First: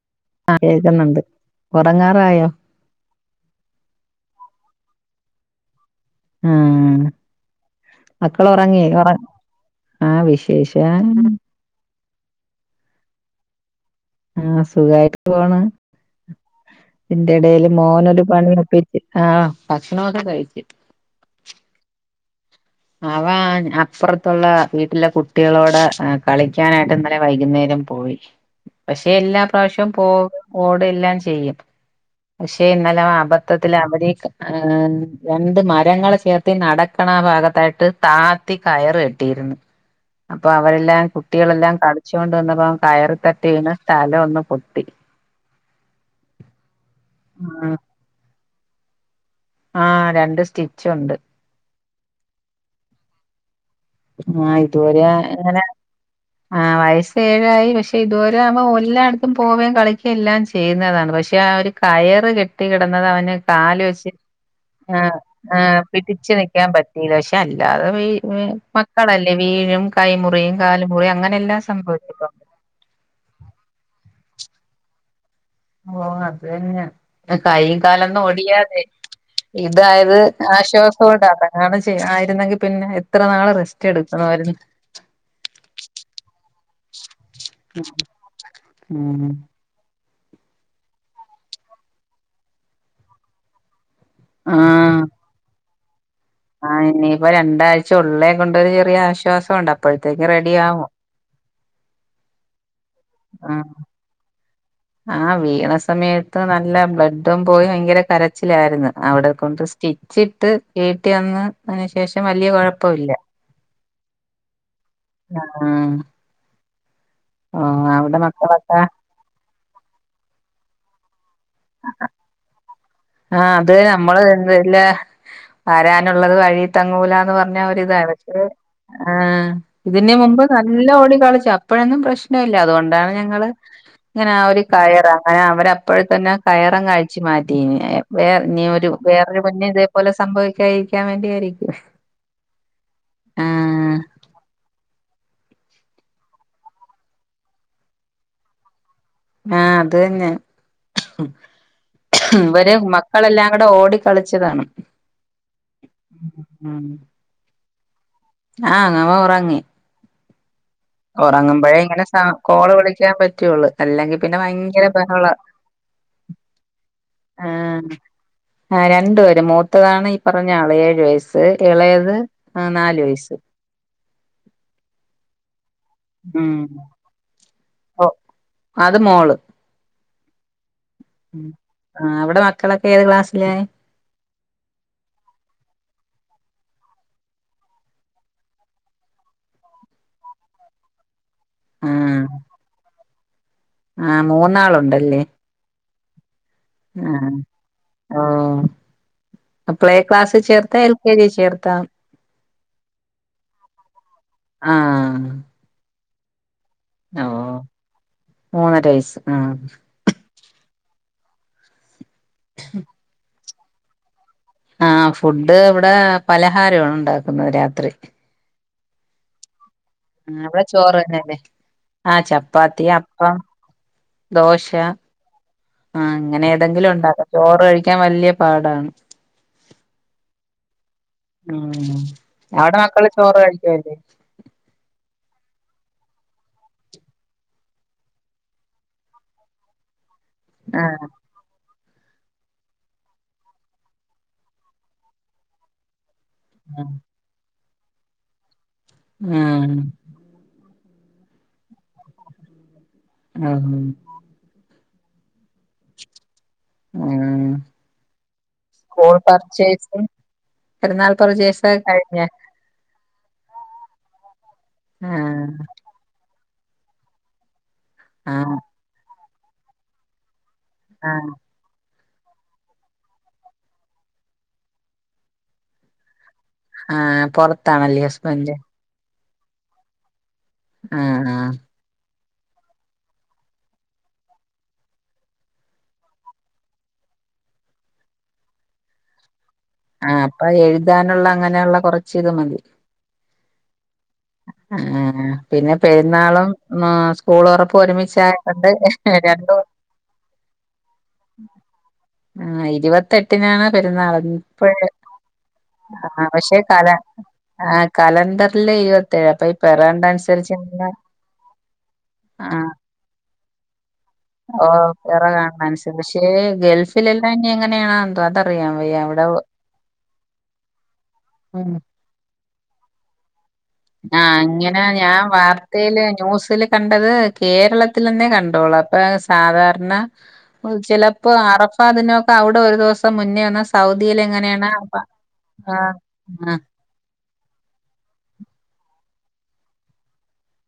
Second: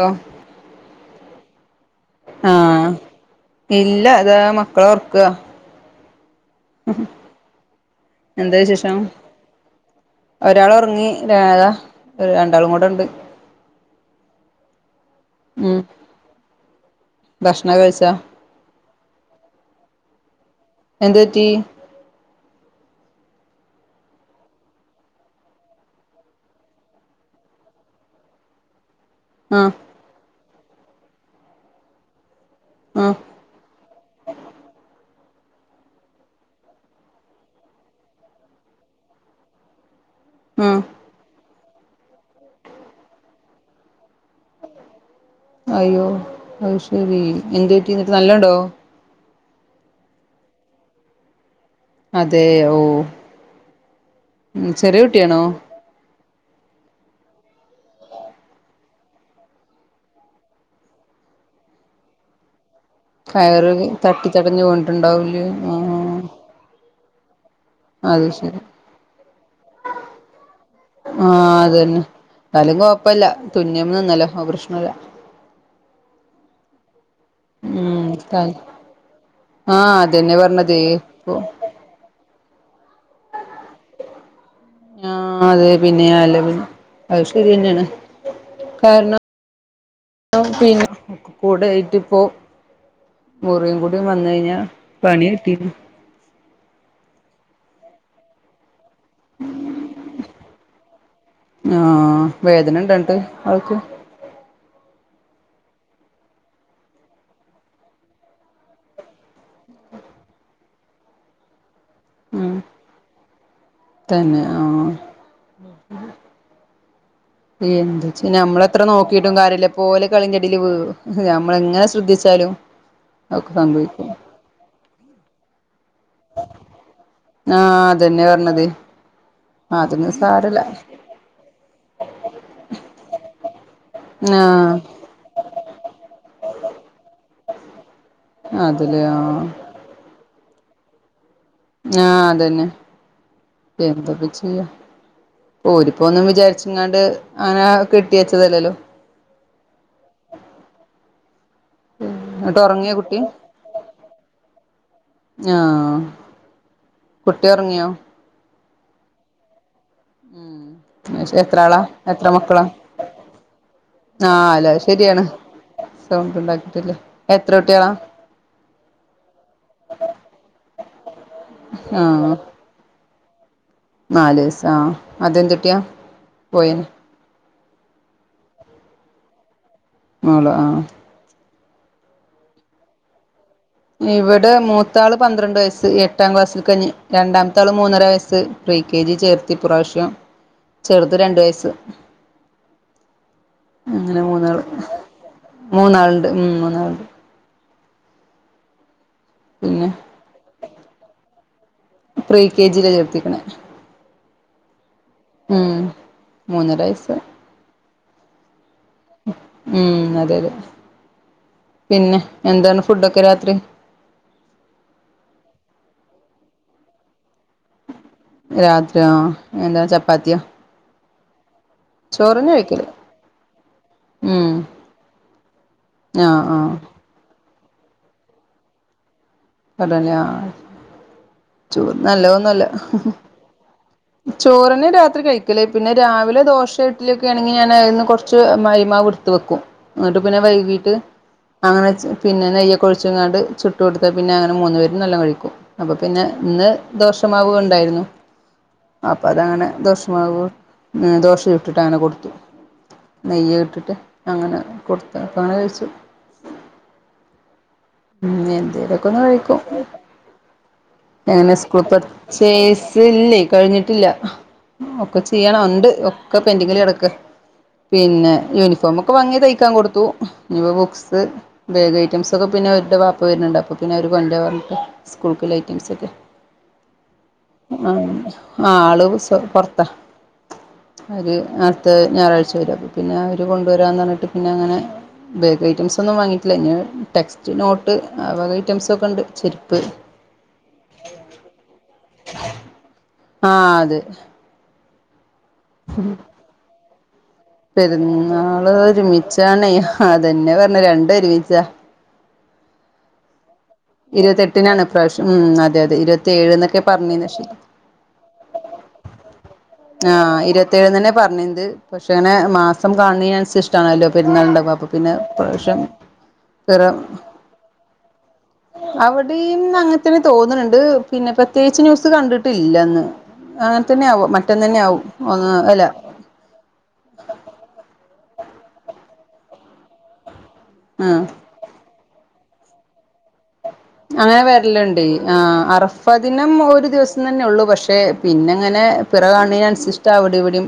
Law ആഹ് കേക്ക്ന്നൊണ്ട് ആഹ് ഇല്ല ഇതാ മക്കളെ ഒർക്ക ആഹ്. മക്കള് എന്താ ഉറങ്ങി വിശേഷം. ഉറ ആഹ് ഒരാള് വിശേഷം ഒറ്ങ്ങി. ഒരാള് താ. ഒരു രണ്ടാളും കൂടെ ണ്ട്. ആഹ് സുഖായിട്ട് പോണ്. ഉം ഇതിന്റെടേല് ഭക്ഷണം കഴിച്ചാ മോനൊരു പണി ഒപ്പി. ആഹ് ഭക്ഷണൊക്കെ കഴിച്ച്. എന്ത് പറ്റീ. അവ അപ്പുറത്തുള്ള വീട്ടിലെ കുട്ടികളോട് കളിക്കാനായിട്ട് ഇന്നലെ വൈകുന്നേരം പോയി. പക്ഷെ എല്ലാ ആഹ് പ്രാവശ്യവും പോവും ഓടും എല്ലാം ചെയ്യും. പക്ഷെ ഇന്നലെ അവ ആഹ് അപ. പത്തത്തിൽ അവര് ഏഹ് രണ്ട് മരങ്ങൾ ചേർത്ത് നടക്കണ ആഹ് ഭാഗ. ന്നട്ട് താത്തി കയറ് കെട്ടിയിരുന്നു. അപ്പൊ ആഹ് അവരെല്ലാം. കുട്ടികളെല്ലാം കളിച്ചുണ്ട് നിന്നപ്പോ കയറി തട്ടി വീണ് തല ഒന്ന് പൊട്ടി. അയ്യോ. അയ്ശരി. എന്തു ആഹ് പറ്റി ന്നിട്ട് നല്ലോണ്ടോ? ആഹ് രണ്ട് സ്റ്റിച്ച് ണ്ട്. അതെയോ ഓഹ്. ആഹ് കുട്ടിയാണോ ഇതുവരെങ്ങനെ. ആഹ് വയസ്സ് ഏഴായി. പക്ഷെ ഇതുവരെ ആവുമ്പം എല്ലായിട്ത്തും പോവേം കളിക്കേം എല്ലാം ചെയ്യുന്നതാണ്. പക്ഷെ ആഹ് ഒരു കയറ് കെട്ടി കിടന്നത് അവന് കയറ് കാല് വെച്ച്. തട്ടി തടഞ്ഞു ആഹ് വീണിട്ടുണ്ടാവൂലേ ആഹ്. പിടിച്ചു നിക്കാൻ പറ്റീല്ല. പക്ഷെ അല്ലാതെ വേയ് അത് വേ ശരി മക്കളല്ലേ വീഴും കൈമുറിയും കാലുമുറിയും അങ്ങനെ എല്ലാം സംഭവിക്കുംട്ടോ. ന്നാലും കൊഴപ്പല്ല. തുന്ന്മ്മ നിന്നല്ലോ. അത് പ്രശ്നല്ല. ഓഹ് അത് തന്നെ. കയ്യും കാലൊന്നും ഉം ഒടിയാതെ ആഹ് ഇതായത് അതന്നെ പറഞ്ഞത് ആശ്വാസകൊണ്ട. ഇപ്പൊ അതങ്ങാണ്. ചെ ആയിരുന്നെങ്കി പിന്നെ എത്ര നാള് റെസ്റ്റ് എടുക്കണമായിരുന്നു. ആഹ് അതെ പിന്നെ. അല്ല പിന്നെ. അത് ശരിന്നെയാണ്. കാരണം. ഉം [unintelligible] പിന്നെ കൂടെ ആയിട്ട് പ്പോ. മുറിം കൂടി വന്നഴിഞ്ഞാ ആഹ് പണി കിട്ടിനി. ആഹ് ഇനിപ്പോ രണ്ടാഴ്ച ഉള്ളേ കൊണ്ടരു ചെറിയ ആശ്വാസം ഉണ്ട്. അപ്പോത്തേക്ക് റെഡി ആവും. ആഹ് വേദന ഇണ്ടണ്ട് ആ ആഹ് ൾക്ക്. ആഹ് വീണ സമയത്ത് നല്ല ബ്ലഡും പോയി ഭയങ്കര കരച്ചിലായിരുന്നു. അവിടെ കൊണ്ട് സ് സ്റ്റിച്ചിട്ട് വീട്ടി വന്ന് അതിന് ശേഷം വലിയ ഉം കുഴപ്പമില്ല. തന്നെ ആഹ്. ആഹ്.. ഉം എന്താച്ച മക്കളൊക്കെ നമ്മളെത്ര നോക്കിട്ടും കാര്യല്ല്യ പോലെ കളിന്റെടീൽ വീ കും. അതെ നമ്മെളങ്ങനെ ശ്രദ്ധിച്ചാലും. ഒക്കെ ആഹ് അത് സംഭവിക്കും നമ്മള് എന്നല്ല. വരാനുള്ളത് വഴി തങ്ങൂലാന്ന് പറഞ്ഞ ആഹ് ഒര്താണ്. അതന്നെ പറഞ്ഞത് ആഹ് അതൊന്നും ഇതിന് മുമ്പ് സാരല്ല നല്ല ഓടികളിച. പ്പോഴൊന്നും പ്രശ്ന ല്ല. അതുകൊണ്ടാണ് ഞങ്ങള് ഇങ്ങനെ ആഹ് ഒരു കയറ്. അങ്ങനെ അവര. അപ്പോഴത്തന്നെ ആഹ് കയറങ്ങ് അഴിച്ചുമാറ്റി. വേ ന് ഒരു അതില് ആഹ് വേറൊരുകുഞ്ഞ് ഇതേ. പോലെ സംഭവിക്കായിരിക്കാൻ വേണ്ടിയായിരി. ആഹ് അതന്നെ. ആഹ് എന്തൊപ്പ ചെയ്യ. ഓരിപ്പോ ഒന്നും വിചാരിച്ച്ങ്ങാണ്ട് അങ്ങനെ കെട്ടിവെച്ചതല്ലല്ലോ. ആഹ് അത് തന്നെ. എന്നിട്ട് ഇവര് ഉറങ്ങിയോ കുട്ടി മക്കളെല്ലാം കൂടെ ഓടി കളിച്ചതാണ്. ആഹ് ഉംഹ്. കുട്ടി ഒറ്ങ്ങിയോ? ആഹ് അവ ഒറങ്ങി. ഉംഹ്. പക്ഷേ എത്രാളാ? ഇങ്ങനെ സ എത്ര മക്കളാ? കോള് വിളിക്കാൻ പറ്റുള്ളൂ അല്ലെങ്കിൽ പിന്നെ ആഹ് അല്ല അഹ് ഭയങ്കര ശരിയാണ് ബഹള സൗണ്ട് ഉണ്ടാക്കിയിട്ടില്ലെ എത്ര കുട്ടിയളാ? ആഹ് ആഹ് രണ്ടുപേര് മൂത്തതാണ് ഈ പറഞ്ഞ ആള് ഏഴു വയസ്സ് ഇളയത് ആഹ് നാലു വയസ്സ് നാല് വയസ്സ് ആ അത് എന്തുട്ടിയാ? ഉ അത് മോള് മോള് ആഹ് ഉം ആഹ് അവിടെ മക്കളൊക്കെ ഏത് ക്ലാസ്സില്? ഇവിടെ മൂത്താള് പന്ത്രണ്ട് വയസ്സ് എട്ടാം ക്ലാസ്സിൽക്കാ ഇഞ് രണ്ടാമത്താള് മൂന്നര വയസ്സ് ഫ്രീ കെ ജി ചേർത്തി ഇപ്രാവിശ്യം ചെറുത് രണ്ട് വയസ്സ് ആഹ് അങ്ങനെ ആഹ് മൂന്നാള് മൂന്നാളുണ്ടല്ലേ മൂന്നാള്ണ്ട് ഉം മൂന്നാളുണ്ട് ആഹ് ഓഹോ ആ പിന്നെ പ്ലേ ക്ലാസ് ചേർത്തോ? എൽ കെ ജി ചേർത്താ? പ്രീ കെ ജിയില ചേർത്തിക്കണേ ആഹ് ഉം മൂന്നര വയസ്സ് ഓഹ് മൂന്നര വയസ്സ് ആഹ് ഉം അതെ അതെ പിന്നെ എന്താണ് ഫുഡൊക്കെ രാത്രി? ആഹ് ഫുഡ് ഇവടെ പലഹാരമാണ് ഉണ്ടാക്കുന്നത് രാത്രി രാത്രിയോ ആ എന്താ ചപ്പാ അവിടെ ചോറ് തന്നെയല്ലേ? ആഹ് ചോറിന് കഴിക്കല് ചപ്പാത്തി, അപ്പം, ഉം ദോശ ആഹ് അങ്ങനെ ഏതെങ്കിലും ഒണ്ടാക്കും ചോറ് കഴിക്കാൻ വല്ല്യ പാടാണ് അതെന്നോ ചോറ് ഉം നല്ലതൊന്നും അല്ല അവിടെ മക്കള് ചോറ് കഴിക്കുവല്ലേ ചോറന്നെ രാത്രി കഴിക്കല് പിന്നെ രാവിലെ ദോശ ഇഡിലിയൊക്കെ ആണെങ്കില് ഞാൻ അതിന്ന് കൊറച്ച് മഴ്മാവ് ഇടു ത്ത് വെക്കും എന്നിട്ട് പിന്നെ വൈകീട്ട് ആഹ് അങ്ങനെ പിന്നെ നെയ്യൊക്കെ ഒഴിച്ച്ങ്ങാണ്ട് ചുട്ട് കൊടുക്കും പിന്നെ അങ്ങനെ മൂന്നു പേരും നല്ലോം കഴിക്കും അപ്പൊ പിന്നെ ഇന്ന് ദോഷമാവും ഉണ്ടായിരുന്നു അപ്പൊ അതാണ് ആഹ് ദോഷമാവും ഉം ദോശ ചുട്ടിട്ട് അങ്ങനെ കൊടുക്കും നെയ്യ് ആഹ് ഇട്ടിട്ട് അങ്ങനെ കൊടുത്ത് അപ്പ അങ്ങനെ കഴിച്ചു ആഹ് ഉം എന്തേലൊക്കെ സ്കൂൾ ഒന്ന് കഴിക്കും പർച്ചേസ് പെരുന്നാൾ എങ്ങനെ പർച്ചേസ് ഒക്കെ സ്കൂള് കഴിഞ്ഞ ച്ചേസ് ചെ ഇല്ലേ കഴിഞ്ഞിട്ടില്ല ഒക്കെ ആഹ് ചെയ്യണം ഉണ്ട് ഒക്കെ പെന്റിങ്ങ്ല് കെടക്ക പിന്നെ ആഹ് യൂണിഫോമൊക്കെ വാങ്ങിയത് തയ്ക്കാൻ കൊടുത്തു ഇഞ്ഞ്പ്പൊ ബുക്സ് ആഹ് ബാഗ് ഐറ്റംസൊക്കെ പിന്നെ അവരുടെ പാപ്പ വരുന്നുണ്ട് അപ്പൊ പിന്ന അവര് കൊണ്ടര പറഞ്ട്ട് സ്കൂൾക്ക്ല്ലെ ഐറ്റംസൊക്കെ ആഹ് പൊറത്താണല്ലേ ഹസ്ബൻഡ് ആഹ് ആള് സ് പപ്പ പൊർത്താ ആഹ് ഒരു ആഹ് നാ അട്ത്ത ഞായറഴ്ച വരും അപ്പം പിന്നെ അവര് കൊണ്ടുവരാന്ന് പറഞ്ഞിട്ട് പിന്നങ്ങനെ ബാഗ് ഐറ്റംസൊന്നും വാങ്ങിയിട്ടില്ല ഇഞ്ഞ് ടെക്സ്റ്റ്, നോട്ട്, ആ വക ഐറ്റംസൊക്കെണ്ട് ചെരുപ്പ് ആഹ് അപ്പൊ എഴുതാനുള്ള അങ്ങനെയുള്ള കുറച്ച് ഇത് മതി ആഹ് അതെ ആഹ് പിന്നെ പെരുന്നാളും സ്കൂൾ തൊറപ്പും ഒരുമിച്ചായകൊണ്ട് പെരുന്നാള് രണ്ടും ഒരുമിച്ചാണേ അതെന്നെ പറഞ്ഞെ രണ്ടും ഒരുമിച്ചാ ആഹ് ഇരുപത്തെട്ടിനാണ് പെരുന്നാള് ഇരുപത്തെട്ടിനാണ് ഇപ്രാവിശ്യം ഉം ഉം അതെ അതെ ഇരുപത്തി ഏഴ് എന്നൊക്കെ പറഞ്ഞീന്നെ പക്ഷേ കലണ്ടർല് ഇരുവത്തേഴാ. അപ്പ ആഹ് ഇരുപത്തേഴ്ന്നെന്നെ പറഞ്ഞിൻത്. പക്ഷേ ങ്ങനെ ആഹ് മാസം കാൺണീനൻസര് ട്ടാണല്ലൊ പെരുന്നാള്ണ്ടാവാ, ഓഹ് അപ്പപ്പിന്നെ പിറ കാണുന്ന ഇപ്രാവ്ശ്യം അനുസരിച്ച് പക്ഷേ പിറ ഗൾഫിലെല്ലാം ഇനി എങ്ങനെയാണോ എന്തോ അതറിയാൻ വയ്യ അവിടെ അവിടീന്നങ്ങത്തെന്നെ തോന്ന്ണ് ണ്ട്, പിന്നെ ഉം പ്രത്യേകിച്ച് ന്യൂസ് ത്ത് കണ്ട്ട്ടില്ലന്ന്. അങ്ങൻത്തെന്ന്യാവും മ ആഹ് ഞാൻ വാർത്തേല് ന്യൂസില് കണ്ടത് കേരളത്തിലെന്നേ കണ്ടോള്ളു. അപ്പേ സാധാര്ണ ആഹ് ചിലപ്പോ അറഫാദിനഒക്കെ അവ്ടെ ഒരു ദിവസം മുന്നേ വന്ന സൗദിയിൽ അങ്ങനെ എങ്ങനെയാണ് അപ്പ- വെര്ല്ണ്ടേയ്. ആഹ് ആ അറഫദിനം ആ ഒരു ദിവസം തന്നൊള്ളു പക്ഷേ, പിന്നെങ്ങനെ പിറ കാൺണീനൻസിഷ്ടാ അവിടിവിടിം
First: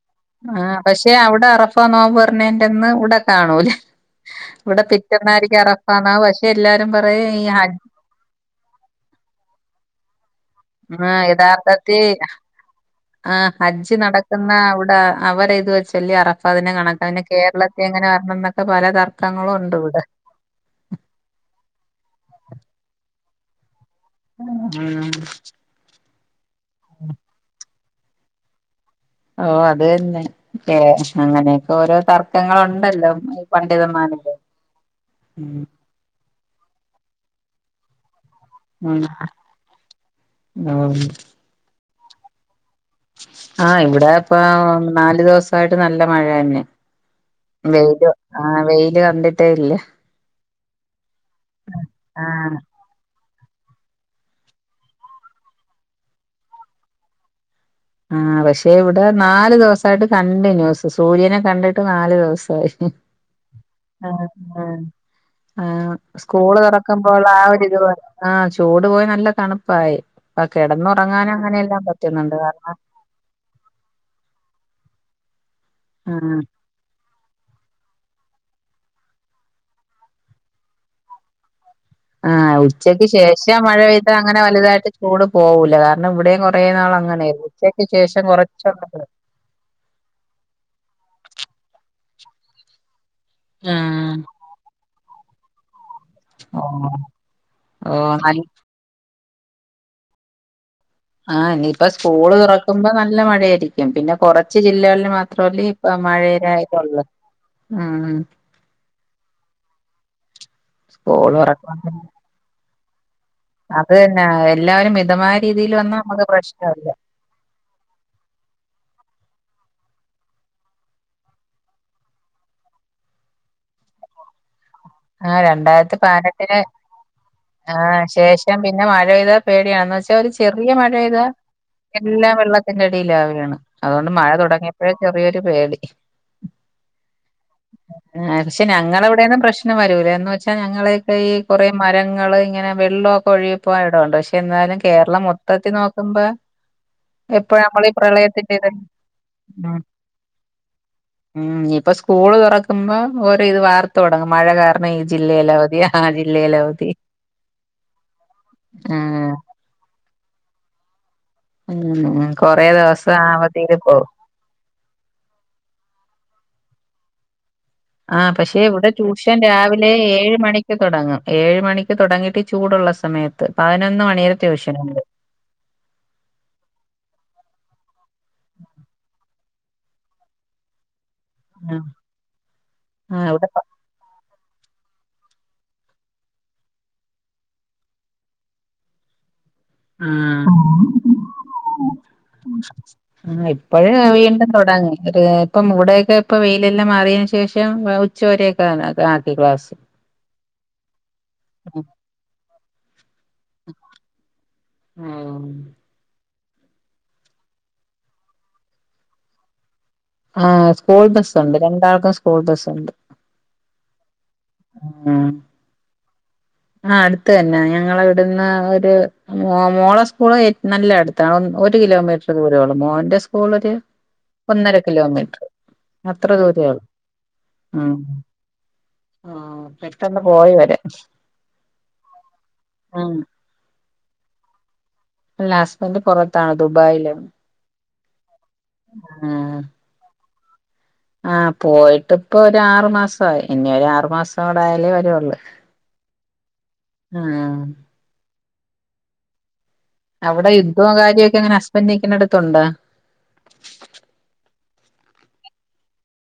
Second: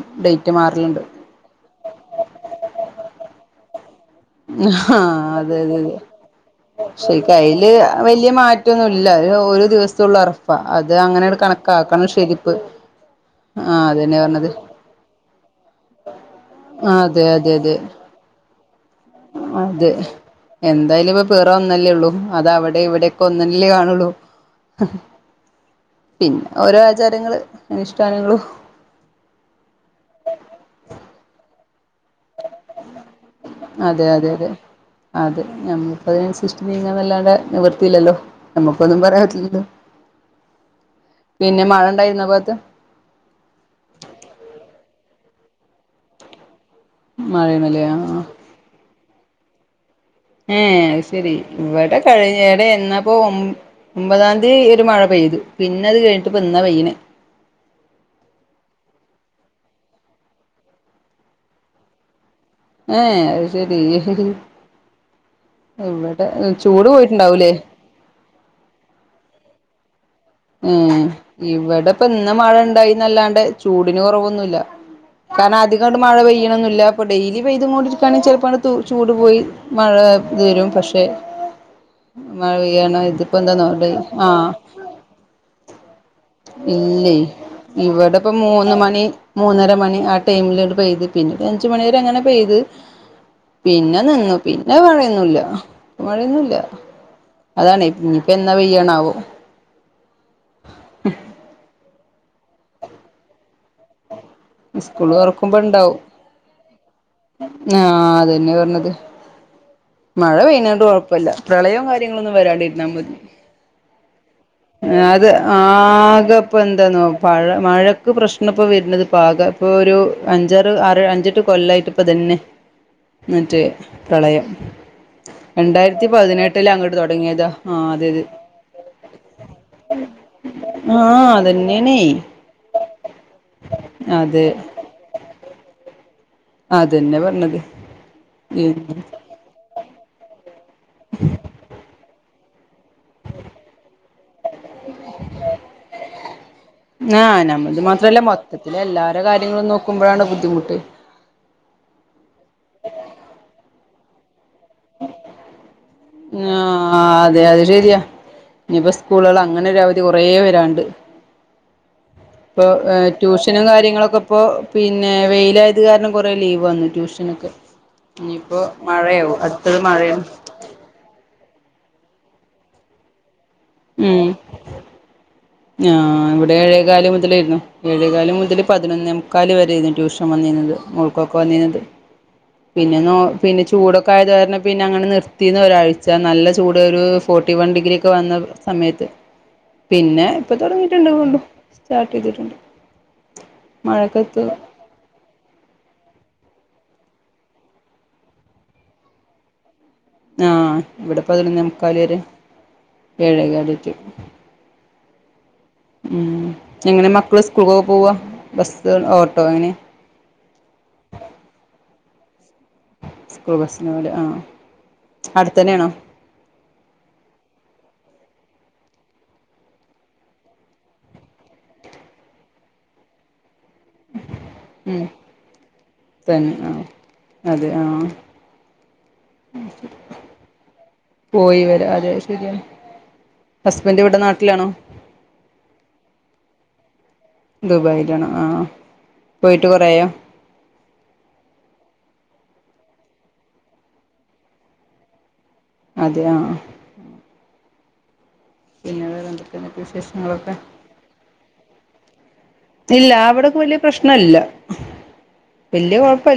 ആഹ് പക്ഷേ അവിടെ അറഫാ നോമ്പ് പർഞ്ഞേൻ്റന്ന് ഇവ്ടെ കാണൂലേ? ഇവിടെ ആ അതെ പിറ്റന്നായിരിക്കും അതെ അതെ അറഫാന്നാ പക്ഷെ, എല്ലാരും ശരിക്ക് പറയും ഈ ഹ അയില് വലിയ മാറ്റൊന്നുല്ല. ഒരു ദിവസൊള്ളു അർഫ് ഫ. അത് ആ അങ്ങനെട് കണക്കാക്കണം ശരിപ്പ് ആഹ് ആ ഹജ്ജ് അതന്നെ നടക്ക്ന്ന പറഞ്ഞത് അവ്ടെ അവര് ഇത് വെച്ചല്ലേ അറഫാദിനം ആ കണക്കാ, കേരള അതെ അതെ അതെ കേരളത്തി എങ്ങനെ വരണംന്നൊക്കെ പല തർക്കങ്ങളുണ്ട്വ്ടെ. എന്തായാലുപ്പൊ പിറ ഒന്നല്ലെള്ളു. അതവടിം ഇവിടെക്കെ ഒന്നെന്നല്ലേ കാണുള്ളൂ. ഉം പിന്നെ ഓരോ ആചാരങ്ങള്, അനിഷ്ഠാനങ്ങളും. ഓഹ് അത് തന്നെ. ഏ അങ്ങനെയൊക്കെ ഓരോ തർക്കങ്ങളുണ്ടല്ലോ. അതെ അതെ പണ്ഡിതന്മാരുടെ അതെ. അതെ ഉം ഞമ്മപ്പതിനൻസര്ച്ച്ട്ട് നീങ്ങാന്നല്ലാതെ നിവൃത്തില്ലല്ലോ. നിവർത്തിയില്ലല്ലോ നമുക്കൊന്നും പറയാൻ പറ്റില്ലല്ലൊ. ഉം പിന്നെ മഴണ്ടായ്ര്ന്നോ ആ ഭാഗത്ത്? ആഹ് ഇവിടേ ഇപ്പോ നാലു ദിവസായിട്ട് നല്ല മഴ തന്നെ. മഴയാണല്ലേ ആ വെയില് ആ. ആഹ് വെയില് കണ്ടിട്ടേ ഇല്ല. ഏഹ് അത് ശെരി. ഇവടെ ആ കഴിഞ്ഞേടെ എന്നാപ്പോ ഒം ഒമ്പതാംതി ഒരു മഴ പെയ്ത്. പിന്നെ അത് കഴ്ഞ്ഞ്ട്ട്പ്പന്നാ പെയ്യ്ണ്. ആഹ് പക്ഷേ ഇവിടെ, നാല് ദിവസായിട്ട് കണ്ടിന്യൂസ്. സൂര്യനെ കണ്ടിട്ട് നാല് ദിവസായി. ഉം ഏ അത് ശരി ആഹ് ആഹ്. ആഹ് ഇവിടെ സ്കൂള് ചൂട് തുറക്കുമ്പോള്ള ആ പോയിട്ടുണ്ടാവൂലേ ഒരിത് [unintelligible] ആഹ് ചൂട് പോയി നല്ല തണുപ്പായി. ഇപ്പ ഉം കെടന്നുറങ്ങാനും അങ്ങനെയെല്ലാം പറ്റുന്നുണ്ട്, കാരണം ന്നല്ലാണ്ട് ചൂടിന് കൊറവൊന്നൂല്ല. കാരണം അധികാണ്ട് മഴ ആ പെയ്യ്ണൊന്നുല്ല ഇപ്പൊ ഡെയ്ലി പെയ്തും കോണ്ടിരിക്കാണെങ്കി ചെൽപ്പാണ് തു ചൂട് പോയി മഴ ത് വെരും പക്ഷെ മഴ ആഹ് പെയ്യാണ് ഉച്ചക്ക് ഇതിപ്പോ ശേഷം എന്താന്നോ മഴ ഡെയ് പെയ്താ അങ്ങനെ ആഹ് വലുതായിട്ട് ചൂട് പോവൂല കാരണം, ഇവിടേം കൊറേ ഇല്ലേ നാളങ്ങനായ്ര്ന്നു. ഉച്ചക്ക് ഇവിടെ ശേഷം ഇപ്പ കുറച്ചൊ മൂന്ന് മണി [unintelligible] മൂന്നര മണി ആ ടൈമില്ങട് പെയ്ത്. പിന്നൊര് അഞ്ച് മണി വരെ അങ്ങനെ പെയ്ത്. പിന്നെ ആഹ് നിന്നു. പിന്നെ മഴൊന്നുല്ല. മഴൊന്നുല്ല. ഓഹ് അതാണേ ഓഹ് ഇഞ്ഞ്പ്പൊ നൽ എന്നാ പെയ്യാണാവോ. ആഹ് ഇനിയിപ്പ സ്കൂള് തുറക്കുമ്പം നല്ല മഴയായിരിക്കും. പിന്നെ കൊറെ ച്ച് ജില്ലകളിൽ സ്കൂള് തുറക്കുമ്പോ മാത്രല്ലേ ഇപ്പ ഇണ്ടാവും മഴേരാ ഇതൊള്ളു. ഊം ആഹ് അതന്നെ പറഞ്ഞത് മഴ പെയ്യ്ണോണ്ട് കൊഴ്പ്പല്ല. പ്രളയും തുറക്കുമ്പോ കാര്യങ്ങളൊന്നും വരാണ്ടിരുന്നാ മതി. അത് തന്നെ എല്ലാവരും ഏ അത് മിതമായ രീതിയിൽ വന്നാ നമുക്ക് പ്രശ്നമില്ല ആകപ്പെന്താന്നോ പഴ മഴക്ക് പ്രശ്നപ്പൊ വെര്നത് പാക ഇപ്പൊ ഒരു അഞ്ചാറ് ആറ് അഞ്ചെട്ട് കൊല്ലായ്ട്ട് പ്പതെന്നെ മറ്റേ പ്രളയം. ആഹ് രണ്ടായിരത്തി പതിനെട്ട്ന് പതിനെട്ടില് അങ്ങോട്ട് തുടങ്ങിയതാ ആ ആഹ് അതെ അതെ ശേഷം പിന്നെ മഴ പെയ്താ പേടിയാന്ന് വെച്ചാ ഒരു ചെറിയ മഴെയ്താ ആഹ് അതന്നെയാണേ എല്ലാം വെള്ളത്തിന്റെ അടിയിലാ വുകയാണ് അതുകൊണ്ട് മഴ അതെ തുടങ്ങിയ ഇ ചെറിയൊരു പേടി അതന്നെ പറഞ്ഞത് പക്ഷെ ഞങ്ങട വിടെന്ന പ്രശ്ന പ്രശ്നം വരൂല എന്ന് വെച്ചാൽ ഞങ്ങളൊക്കെ ഈ കുറെേ മരങ്ങള് ഇങ്ങനെ വെള്ളമൊക്കെ ഒഴുകി പോകാനിടമുണ്ട് പക്ഷെ എന്നാലും കേരളം മൊത്തത്തിൽ നോക്കുമ്പോ ആഹ് എപ്പഴും നമ്മത് നമ്മളീ മാത്രല്ല പ്രളയത്തിന്റെ ഇത് മൊത്തത്തില എല്ലാരും കാര്യങ്ങളും ഉം നോക്കുമ്പോഴാണ് ബുദ്ധിമുട്ട് ഉം ഇനിയിപ്പോ സ്കൂള് തുറക്കുമ്പോ ഓരോ ഇത് വാർത്ത തുടങ്ങും മഴ കാരണം ഈ ജില്ലൽ അവതി ആ ജില്ലയില അവവതി ആഹ് അതെ ആഹ അങ്ങനൊരവധി കുറേ വരാണ്ട് ഉം ഇപ്പൊ കൊറേ ദിവസം ട്യൂഷനും അവധിയില് പോവും കാര്യങ്ങളൊക്കെ ഇപ്പൊ പിന്നെ വെയിലായത് കാരണം കുറേ ലീവ് വന്നു ട്യൂഷനൊക്കെ ആഹ ഇനിയിപ്പോ പക്ഷെ ഇവിടെ മഴയാവും ട്യൂഷൻ അടുത്തത് രാവിലെ അല്ലെ മഴയാണ് ഏഴ് മണിക്ക് തുടങ്ങും ഏഴ് മണിക്ക് തുടങ്ങിയിട്ട് ചൂടുള്ള സമയത്ത് ത്ത് പതിനൊന്ന് മണിയരെ ട്യൂഷനുണ്ട് ആ് ഇവിടെ ഏഴേകാല് മുതലായിരുന്നു ഏഴേകാല് മുതൽ പതിനൊന്നെ മുക്കല് വരായിരുന്നു ട്യൂഷൻ വന്നീണുന്നത് വക്കൊക്കെ ആ വന്നീനുന്നത് പിന്നെന്നോ ആ ഇവിടെ പ പിന്നെ ചൂടൊക്കെ ആയത് കാരണം പിന്നെ അങ്ങനെ നിർത്തിന്ന് ഒരാഴ്ച നല്ല ചൂട് ഒരു ഫോർട്ടി വൺ ഡിഗ്രി ഒക്കെ വന്ന സമയത്ത് ആ പിന്നെ ഇപ്പൊ തുടങ്ങിട്ടുണ്ട് വീണ്ടും സ്റ്റാർട്ട് ചെയ്തിട്ടുണ്ട് ആ ഇപ്പഴും മഴക്കത്ത് വീണ്ടും തുടങ്ങി ഒരു ഇപ്പം ഇവിടെയൊക്കെ ഇപ്പ വെയിലെല്ലാം മാറിയതിന് ശേഷം ഉച്ചവരെയൊക്കെ ആക്കി ക്ലാസ്സ് ആ ഇവിടെ പതിനൊന്നെ മുക്കാല് വരെ ഏഴെകാലേറ്റ് ആ ഊ മ് എങ്ങനെ മക്കള് സ്കൂളൊക്കെ പോവ ബസ് ഓട്ടോന് ആ സ്കൂൾ ബസ്സുണ്ട് രണ്ടാൾക്കും സ്കൂൾ ബസ്സുണ്ട് സ്കൂൾ ബസ്സിന് പോവല് ആ ആ അടുത്തന്നെയാണോ ആ അടുത്ത് തന്നെ ഞങ്ങള ഇവിടുന്ന് ഒരു മോ മോളെ സ്കൂള് നല്ല അടുത്താണ് ഒരു കിലോമീറ്റർ ദൂരേ ഉള്ളൂ മോന്റെ സ്കൂൾ ഒര് ഒന്നര ഉം കിലോമീറ്റർ അത്ര തന്നെ ദൂരേള്ളൂ ആഹ് അതെ ആ ആ പെട്ടെന്ന് പോയി വരെ പോയിവരാ അതെ ശരിയാണ് ആ ഹസ്ബൻഡ് ഇവിടെ നാട്ടിലാണോ അല്ല ഹസ്ബന്റ് പുറത്താണ് ദുബായില് ദുബായിലാണ് ആ പോയിട്ട് കൊറേയായോ ആ പോയിട്ട് ഇപ്പൊ ഒരാറു മാസായി ഇനി ഒരു ആറു മാസൂടെ ആയാലേ വരുള്ളൂ അതെയാ ആ ആ പിന്നെ വേറെന്തൊക്കെയാണ് വിശേഷം അവിടെ യുദ്ധോം കാര്യോക്കെങ്ങനെ ഹസ്ബന്റ് നിക്കുന്നിടത്തുണ്ടോ ഇല്ല അവിടക്കെ വലിയ പ്രശ്നല്ല വല്യ കുഴപ്പല്ല